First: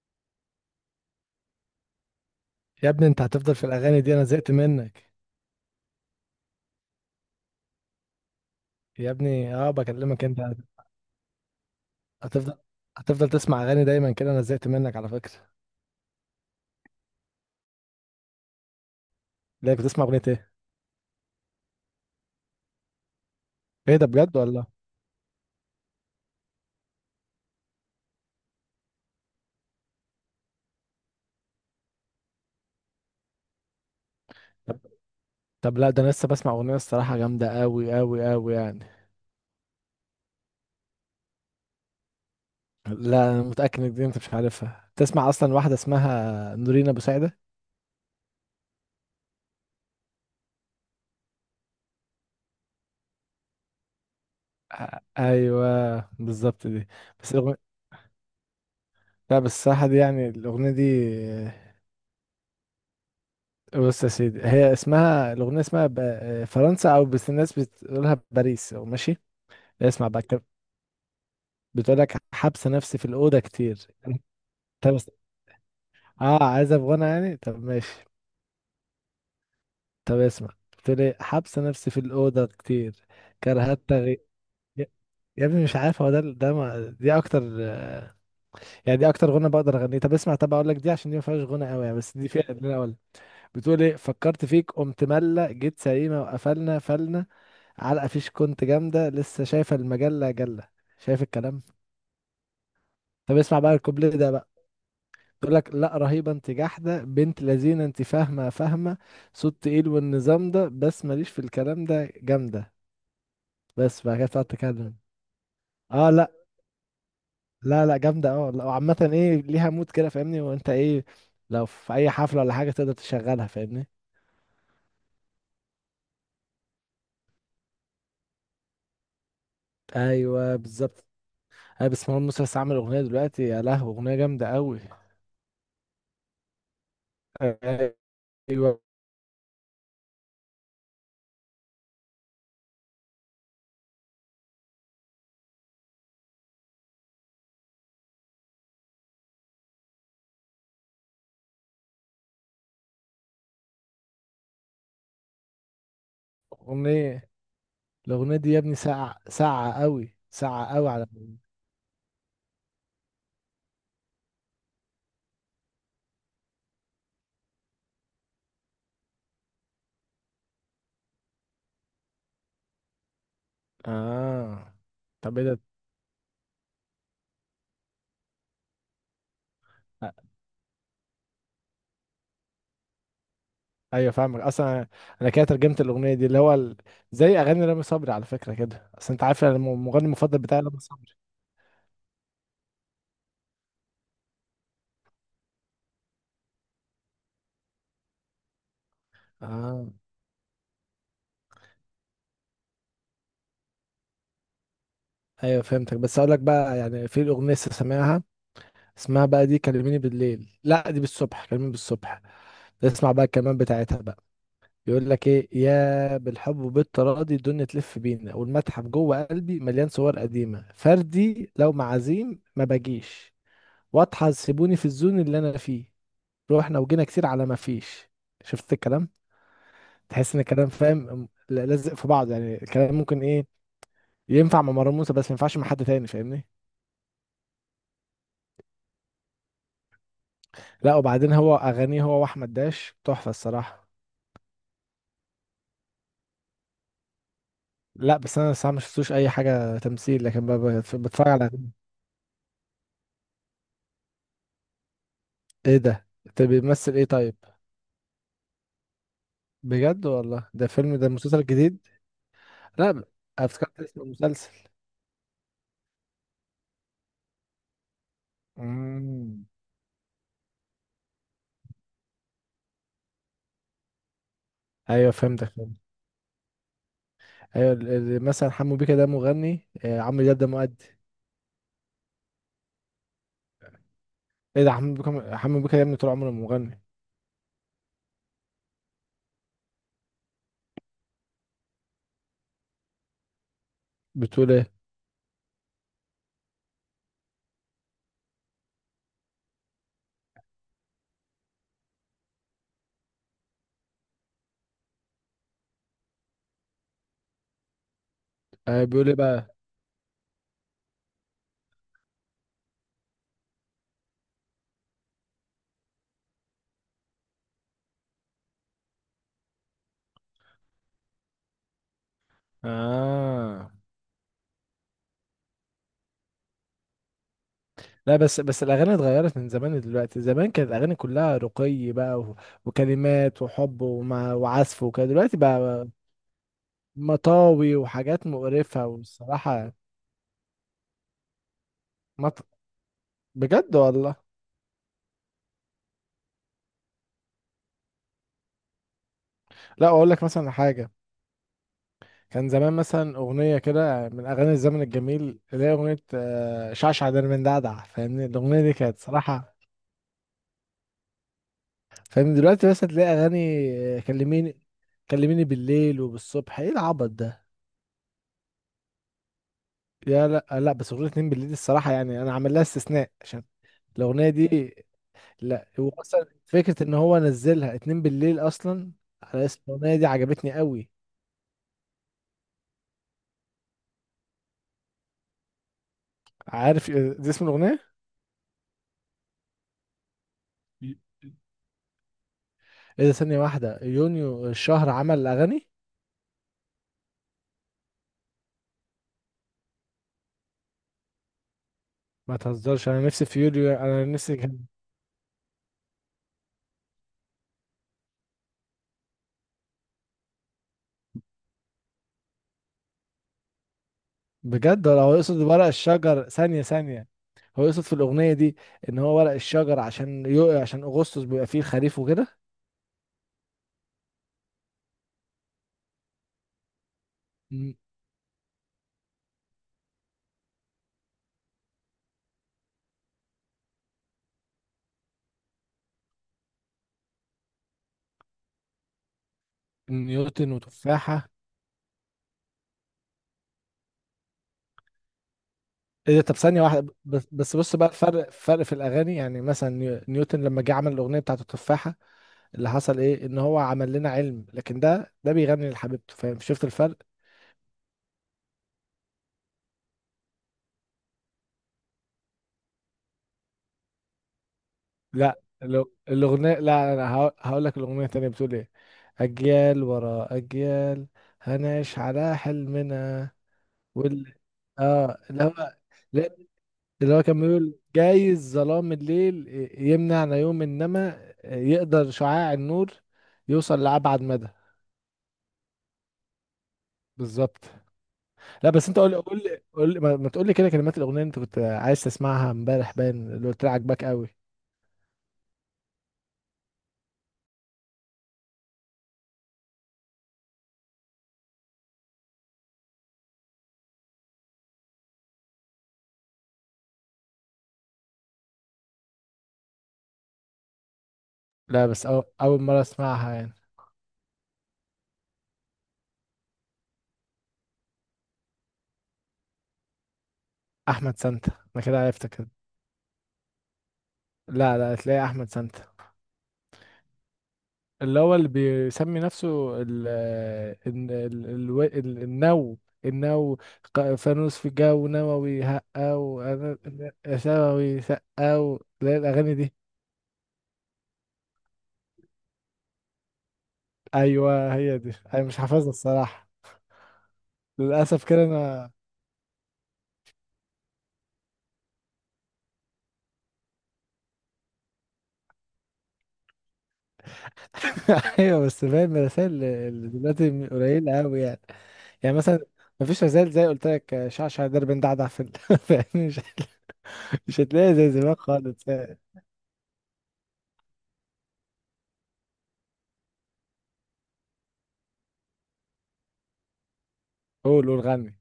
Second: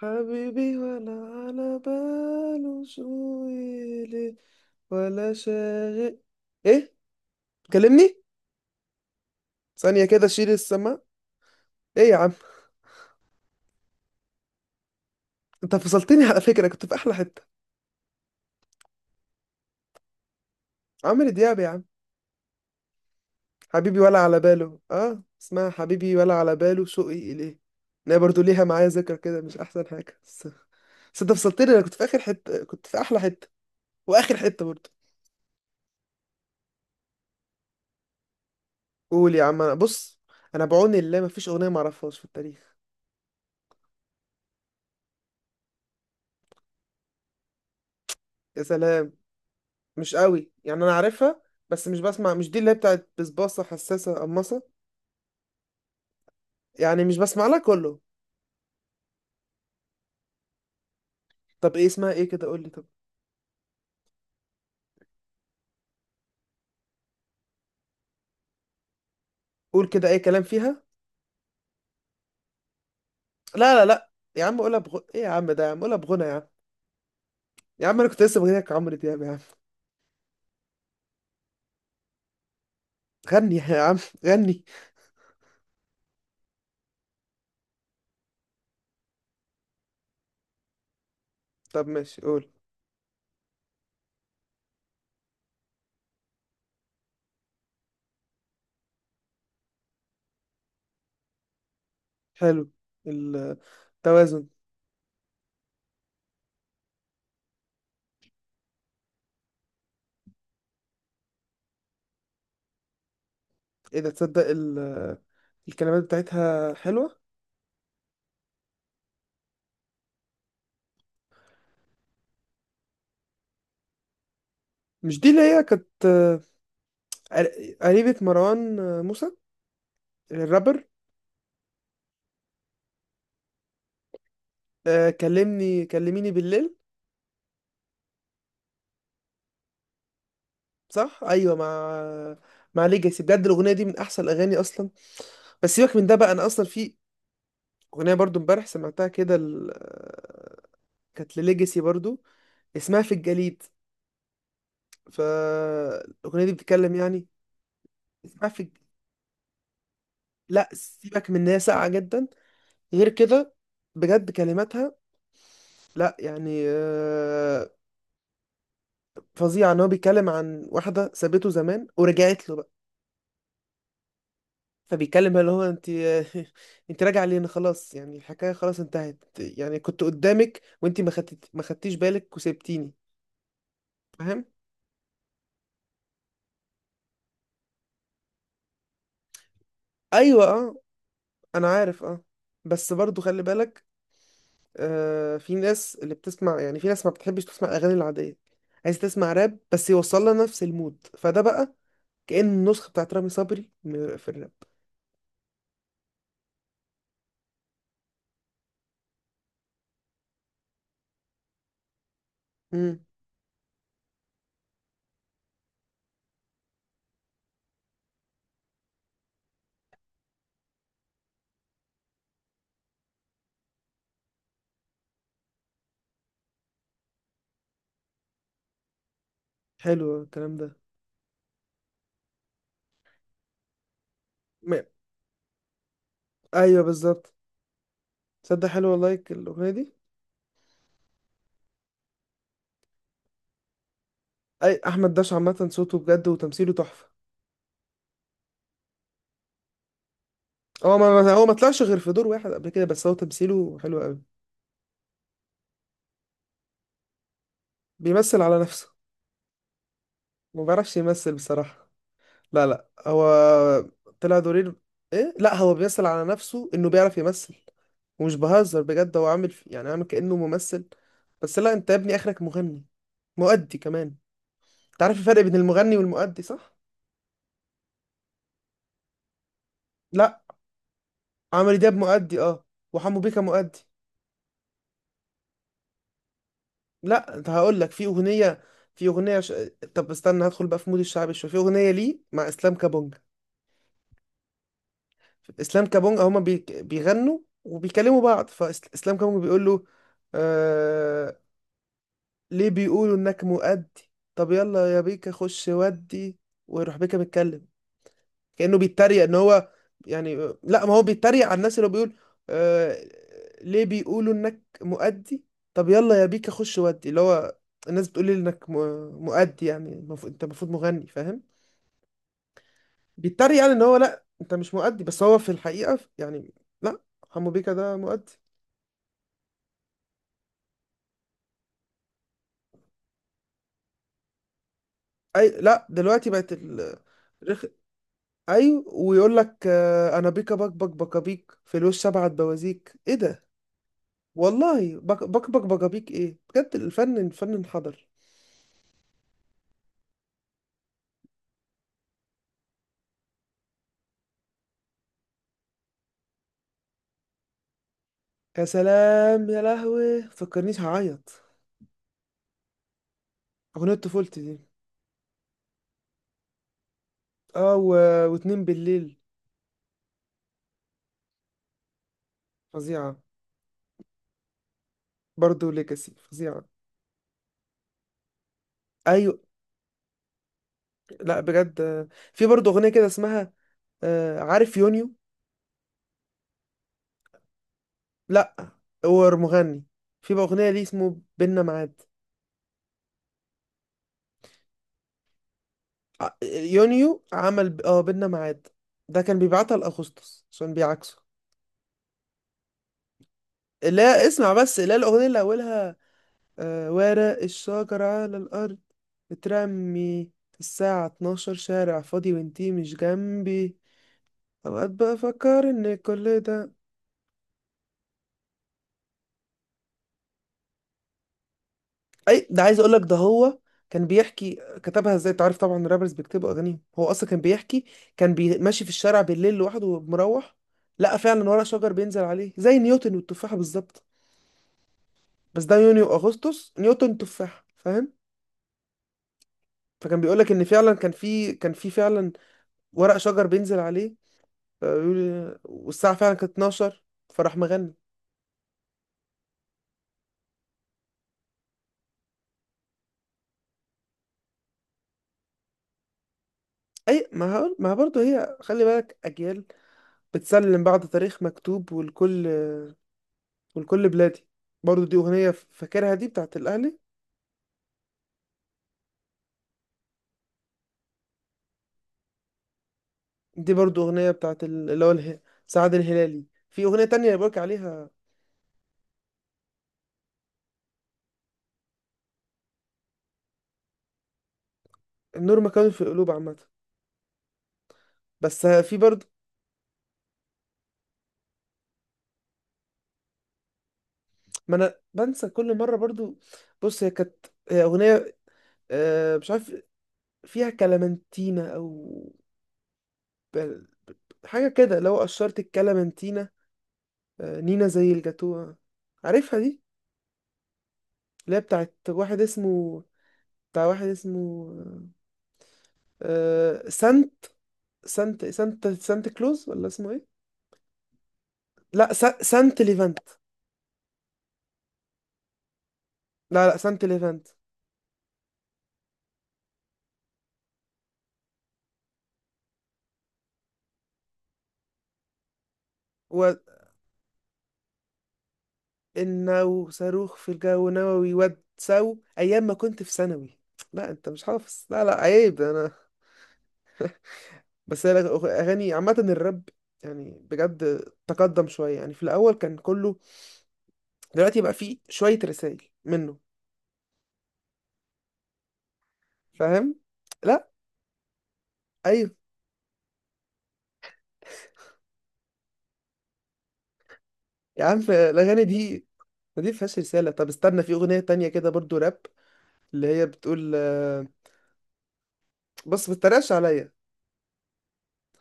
حبيبي ولا على باله يا شو. ابني، انت هتفضل في الاغاني دي؟ انا يلي. زهقت منك. ولا شاغل. ايه. كلمني. يا ابني، اه، ثانية بكلمك كده انت. شيل السماء. ايه يا عم. هتفضل هتفضل تسمع اغاني دايما كده؟ انا زهقت منك على فكره. انت فصلتني على فكرة، كنت في احلى حتة. ليه؟ بتسمع اغنيه ايه؟ عمرو دياب يا عم. ايه حبيبي ده؟ ولا بجد على والله. باله، اسمها حبيبي ولا على باله شوقي اليه. انا برضو ليها معايا ذكرى كده، مش احسن حاجة بس. بس انت فصلتني، انا كنت في اخر حتة، كنت في احلى حتة. واخر حتة طب برضو. طب لا، ده انا لسه بسمع اغنيه، الصراحه جامده قوي قوي قوي يعني. قول يا عم، انا بص. انا بعون الله مفيش اغنية معرفهاش في التاريخ. لا، انا متاكد ان دي انت مش عارفها تسمع اصلا، واحده اسمها نورين ابو سعده. يا سلام. مش قوي يعني، انا عارفها. بس مش دي اللي هي بتاعت بسباصة حساسة قماصة. آه، ايوه بالظبط دي. يعني مش بس بسمع الاغنيه، لها كله. لا بس الصراحه دي، يعني الاغنيه دي، طب ايه اسمها، ايه كده قول لي طب. بص يا سيدي، هي اسمها الاغنيه، اسمها فرنسا، او بس الناس بتقولها باريس، ماشي. قول كده اسمع اي بقى كلام الكلام. فيها. بتقول لك حبس نفسي في الأوضة لا لا كتير. لا. يا عم قولها طب اس- ايه يا عم، ده يا عم قولها بغنى يا عم. اه، عايز أبغانا يعني، طب يا ماشي. عم انا كنت لسه بغنيك عمرو دياب يا عم. طب اسمع، بتقول ايه، حبس نفسي في الأوضة كتير، غني كرهت يا عم. تغي... غني. يا يا ابني مش عارف، هو ده ده ما... دي أكتر، يعني دي أكتر غنى بقدر أغنيه. طب اسمع، طب أقول لك، دي عشان دي ما فيهاش غنى قوي طب يعني، بس ماشي دي فيها قول. اللي أنا أقول. بتقول ايه، فكرت فيك قمت ملة جيت سليمة وقفلنا فلنا، علقة فيش كنت جامدة لسه شايفة المجلة جلة. شايف الكلام؟ حلو. طب اسمع بقى الكوبليه ده التوازن. بقى. تقول لك، لا رهيبه انت، جحده بنت لذينه، انت فاهمه فاهمه، صوت تقيل والنظام ده، بس ماليش في الكلام ده، جامده. ايه بس ده، بعد كده تصدق تقعد تتكلم. الكلمات اه، لا، بتاعتها حلوة. لا، لا جامده، اه، لا، وعامه ايه، ليها مود كده فاهمني، وانت ايه، لو في اي حفله ولا حاجه تقدر تشغلها، فاهمني. مش دي اللي هي كانت، قريبة مروان موسى، ايوه الرابر. بالظبط. ايوه، بس مروان موسى لسه عامل اغنيه دلوقتي، يا لهوي، اغنيه جامده قوي. كلميني بالليل. ايوه. صح، ايوه، مع ليجاسي. بجد الاغنيه دي من احسن الاغاني اصلا. بس سيبك من ده بقى، انا اصلا في اغنيه برضو امبارح سمعتها كده، كانت لليجاسي برضو. اسمها في الجليد. فالاغنيه دي بتتكلم يعني. اغنيه الاغنيه اسمها دي يا في ابني الج... ساعه ساعه قوي لا ساعه قوي على. سيبك من ان هي ساقعه جدا. غير كده، بجد كلماتها. لا يعني فظيعه. ان هو بيتكلم عن واحده سابته زمان ورجعت له. اه. فبيتكلم طب ايه اللي ده؟ هو انت. انت راجع لين خلاص يعني، الحكايه خلاص انتهت، يعني كنت قدامك وانت ما خدتيش بالك وسبتيني. ايوه فاهمك فاهم. اصلا، انا كده ترجمت الاغنيه دي، زي اغاني رامي صبري على فكره، كده اصل انت عارف أنا المغني المفضل ايوه بتاعي اه. رامي صبري. انا عارف اه. بس برضو خلي بالك. في ناس اللي بتسمع، يعني في ناس ما بتحبش تسمع الاغاني العاديه. عايز تسمع راب اه. بس يوصل لها نفس المود، فده بقى كأن النسخه بتاعت رامي صبري في الراب. ايوه فهمتك، بس اقول لك بقى، يعني في الاغنيه لسه سامعها، اسمها بقى دي كلميني بالليل، لا دي بالصبح، كلميني بالصبح. امم. اسمع بقى الكلمات بتاعتها بقى. بيقول لك ايه، يا بالحب وبالتراضي الدنيا تلف بينا، والمتحف جوه قلبي مليان صور قديمه، فردي لو معازيم ما باجيش، واضحى سيبوني في الزون اللي انا فيه، روحنا وجينا كتير على ما فيش. شفت الكلام؟ حلو تحس ان الكلام الكلام ده. فاهم، لازق في بعض، يعني الكلام ممكن ايه، ينفع مع م- مروان موسى بس ما ينفعش مع حد تاني، فاهمني. ايوه بالظبط. تصدق حلو والله الاغنيه دي. لا، وبعدين هو اغانيه، هو واحمد داش تحفه الصراحه. اي، احمد داش عامه صوته بجد وتمثيله تحفه. لا، بس انا الصراحه ما شفتوش اي حاجه تمثيل، لكن بتفرج هو على. ما طلعش غير في دور واحد قبل كده، بس هو تمثيله حلو قوي. ايه ده؟ انت بيمثل ايه طيب؟ بيمثل على نفسه. بجد والله؟ ما ده بيعرفش فيلم، ده يمثل مسلسل جديد؟ بصراحة. لا لا لا ب- هو افتكرت اسم طلع المسلسل. دورين. ايه لا، هو بيمثل على نفسه انه بيعرف يمثل. ومش بهزر بجد، هو امم. عامل كأنه ممثل. بس لا، انت يا ابني اخرك مغني. مؤدي كمان. انت ايوه عارف الفرق فهمتك بين فهمت. المغني والمؤدي صح؟ ايوه، مثلا حمو بيكا ده مغني، عمرو دياب لا، ده مؤدي. عمرو دياب مؤدي اه. وحمو بيكا مؤدي. ايه ده، حمو بيكا، حمو بيكا يا ابني طول عمره مغني. لا انت هقول لك في اغنيه، في اغنيه ش... طب استنى هدخل بقى في مود الشعبي شويه. في اغنيه ليه مع اسلام كابونج. بتقول ايه؟ اسلام كابونجا بيغنوا وبيكلموا بعض، فاسلام كابونجا بيقول له، آه... ليه بيقولوا انك مؤدي؟ طب يلا يا بيكا خش ودي. ويروح بيكا متكلم كأنه بيقول ايه بيتريق، ان بقى؟ هو يعني. لا، ما هو بيتريق على الناس، اللي هو بيقول، آه... ليه بيقولوا انك مؤدي؟ طب يلا يا بيكا خش ودي. اللي هو الناس بتقول لي انك مؤدي، يعني انت المفروض مغني، فاهم؟ بيتريق اه، يعني ان هو، لا انت مش مؤدي، بس هو في الحقيقة يعني. لا، حمو بيكا ده لا، مؤدي. بس الاغاني اتغيرت من زمان. دلوقتي، زمان كانت الاغاني كلها رقي بقى، و... وعزف وكده. دلوقتي اي لا، بقى رخ... مطاوي وحاجات ايوه، مقرفة ويقول لك والصراحة انا بيكا بك بك بكابيك في الوش سبعة مط... بوازيك. ايه ده؟ بجد والله. والله بك بك بك بكابيك. ايه بجد، الفن الفن انحدر. لا، اقول لك مثلا حاجة، كان زمان مثلا اغنية كده من اغاني الزمن الجميل اللي هي اغنية شعشع درمندعدع، فاهمني، الاغنية يا دي كانت سلام، صراحة يا لهوي فكرنيش هعيط. فاهم. دلوقتي بس هتلاقي اغنية اغاني طفولتي دي. كلميني، كلميني بالليل وبالصبح، ايه العبط ده؟ اه واتنين بالليل. لا، لا، بس اغنيه اتنين بالليل دي الصراحه يعني انا عامل لها استثناء فظيعة. عشان الاغنيه دي. لا، برضو هو ليجاسي اصلا فظيعة. فكره ان هو نزلها اتنين بالليل اصلا ايوه. على اسم الاغنيه دي، عجبتني قوي. لا بجد، في برضو اغنية كده اسمها، عارف يونيو. عارف إيه ده اسم الاغنيه؟ لا هو مغني. في بقى اغنية ليه اسمه بينا معاد. ايه ده، ثانيه واحده، يونيو الشهر عمل اغاني؟ يونيو عمل بينا ميعاد. ده كان بيبعتها لاغسطس عشان بيعكسه. ما تهزرش، انا نفسي في يوليو، انا لا نفسي. اسمع بس، لا الاغنيه اللي اولها، ورق الشجر على الارض بترمي، الساعه 12 شارع فاضي وانتي مش جنبي. بجد اوقات ولا هو يقصد ورق بفكر ان الشجر؟ كل ثانية ده، ثانية، هو يقصد في الأغنية دي إن هو ورق الشجر عشان يقع عشان أغسطس بيبقى فيه الخريف وكده. اي ده عايز اقولك ده هو كان بيحكي. كتبها ازاي، تعرف طبعا الرابرز بيكتبوا اغانيهم، هو اصلا كان ن- بيحكي. ماشي في الشارع بالليل لوحده ومروح، لقى فعلا ورق شجر بينزل عليه زي نيوتن والتفاحه بالظبط. بس ده يونيو واغسطس، نيوتن تفاح، فاهم؟ فكان بيقول لك نيوتن ان فعلا كان وتفاحة. في كان في فعلا ورق شجر بينزل عليه. والساعه إيه ده؟ فعلا طب كانت ثانية واحدة، 12. بس فراح بس بص بقى، مغني. الفرق فرق في الأغاني، يعني مثلا نيوتن لما جه عمل الأغنية بتاعت التفاحة، اللي حصل إيه، إن هو عمل لنا علم، لكن ده بيغني لحبيبته، فاهم؟ شفت الفرق؟ اي ما هقول، ما برضه هي خلي بالك، اجيال بتسلم بعض، تاريخ مكتوب. والكل بلادي، برضه دي لا، اغنيه فاكرها، دي الأغنية، بتاعت لا الاهلي. أنا هقول لك الأغنية التانية بتقول إيه، أجيال ورا أجيال، هنعيش على حلمنا، دي برضه اغنيه وال بتاعت اللي هو اه اللي هو سعد لا- الهلالي. في اغنيه اللي هو تانية كان بيقولك بيقول عليها، جايز ظلام الليل يمنع نيوم، انما يقدر شعاع النور يوصل لأبعد مدى. النور مكان في القلوب عامه. بالظبط. بس لا بس في انت قول لي برضه، قول لي قول لي، ما تقول لي كده كلمات الاغنيه اللي انت كنت عايز تسمعها امبارح، باين اللي قلت لي عاجباك قوي. ما انا بنسى كل مره برضو. بص، هي اغنيه مش عارف، فيها كلامنتينا او بل- حاجه كده، لو قشرت الكلامنتينا، نينا زي الجاتوه. عارفها دي؟ اللي هي لا، بتاعت بس واحد اول مره اسمه، اسمعها يعني. بتاع واحد اسمه سانت، سانت كلوز، ولا اسمه ايه؟ احمد سانتا، انا كده لا عرفتك كده. سانت ليفانت. لا، لا، تلاقي احمد سانتا. لا لا سانت ليفانت. اللي بيسمي نفسه ال ال ال ال ال النو النو ق- فانوس في الجو نووي هقة، وأنا ثووي سقة اللي هي الأغاني دي. النو صاروخ في الجو نووي ود سو ايام ما كنت في ثانوي. لا انت مش أيوه، حافظ، هي لا دي، لا أنا مش عيب حافظها انا. الصراحة، بس هي للأسف كده أنا. اغاني عامه الراب يعني بجد تقدم شويه، يعني في الاول كان كله. دلوقتي بقى فيه شويه رسائل منه. أيوه، بس فاهم الرسائل اللي فاهم. اللي دلوقتي لا. قليلة أوي يعني. ايوه. يعني مثلا، مفيش رسائل زي قلت لك شعشع درب دعدع في فاهم، مش مش يا هتلاقي عم زي زمان الاغاني خالص. دي، ما دي فيهاش رساله. طب استنى، في اغنيه تانية كده برضو راب، اللي هي بتقول بص، ما تتريقش عليا، قول، قول، غني.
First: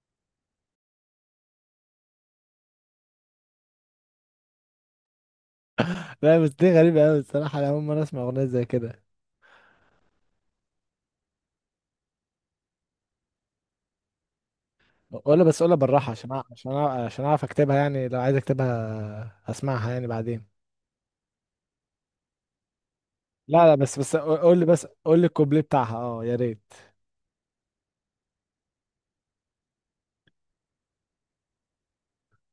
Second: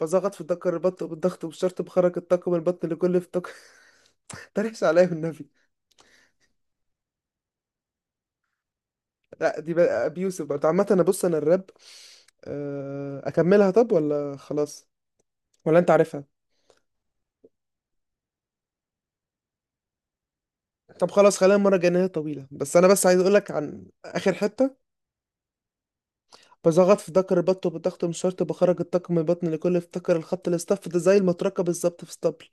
بزغط في الدكر البط بالضغط والشرط بخرج الطاقم البطن لكل في طاقم. تريقش عليا والنبي. لا بس دي غريبة أوي الصراحة، أنا أول مرة أسمع أغنية زي كده. لا دي بقى ابي يوسف برضه عامة. انا بص، انا الراب اكملها طب ولا خلاص؟ قولها، بس قولها ولا انت بالراحة عارفها؟ عشان عشان أعرف أكتبها يعني، لو عايز أكتبها أسمعها يعني بعدين. طب خلاص خلينا المرة الجاية، إن هي طويلة. بس انا بس عايز اقولك لا، لا، عن بس اخر قول لي، بس حتة. قول لي الكوبليه بتاعها، أه يا ريت. بزغط في ذكر البط بالضغط من شرط بخرج الطاقم من البطن لكل افتكر الخط الاصطف ده زي المطرقة بالظبط في اسطبل.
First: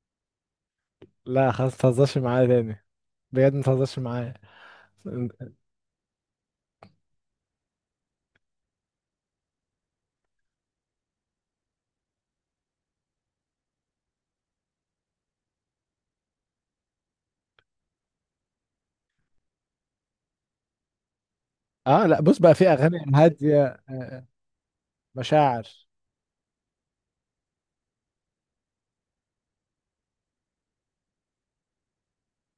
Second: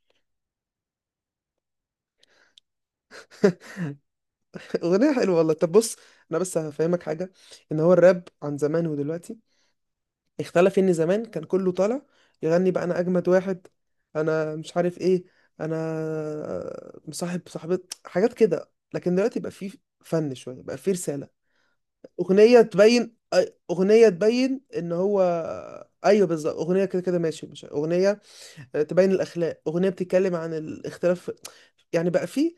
لا خلاص متهزرش معايا تاني، بجد متهزرش معايا. اغنية حلوة والله. طب بص، انا بس هفهمك حاجة، ان هو الراب عن زمان ودلوقتي اختلف، ان زمان كان كله طالع يغني بقى انا اجمد واحد، انا مش عارف ايه، انا مصاحب صاحبة، حاجات كده. لكن دلوقتي بقى فيه فن شوية، بقى فيه رسالة. أه، لا، بص بقى في أغاني هادية، اغنية تبين ان هو، مشاعر. ايوه بالظبط. اغنية كده كده ماشي، مش اغنية تبين الاخلاق، اغنية بتتكلم عن الاختلاف. يعني بقى فيه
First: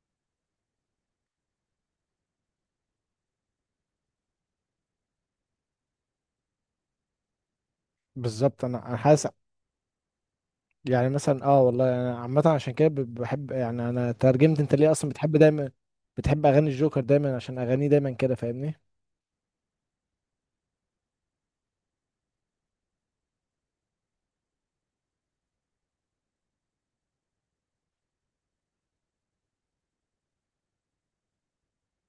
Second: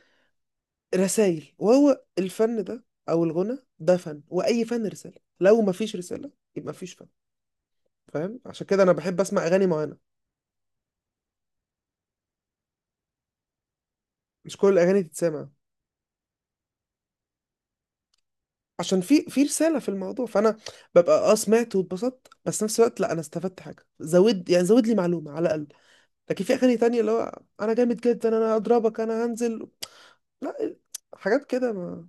رسائل. وهو الفن ده او الغنى ده فن، واي فن رسالة، لو مفيش رسالة يبقى مفيش فن. فاهم، بالظبط، عشان كده أنا انا أنا بحب حاسس، اسمع اغاني معينة. يعني مثلا، والله أنا عامة عشان كده بحب يعني، أنا مش ترجمت، كل أنت ليه الاغاني أصلا بتحب تتسمع. دايما، بتحب أغاني الجوكر دايما عشان أغانيه دايما كده، فاهمني. عشان في رساله في الموضوع. فانا ببقى سمعت واتبسطت، بس نفس الوقت لا، انا استفدت حاجه زود، يعني زود لي معلومه على الاقل. لكن في اغاني تانية اللي هو، انا جامد جدا، انا اضربك، انا هنزل، لا حاجات كده ما.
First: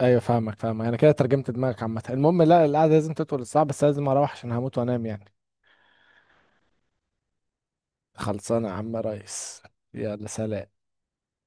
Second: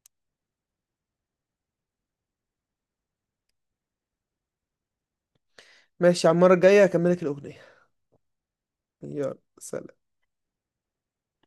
ايوه فاهمك فاهمك، انا كده ترجمت دماغك عامه. المهم، لا، القعده لازم تطول الساعه، بس لازم اروح عشان هموت وانام يعني. ماشي، على المره الجايه اكملك الاغنيه. خلصانه يا عم يلا ريس. سلام. يلا سلام.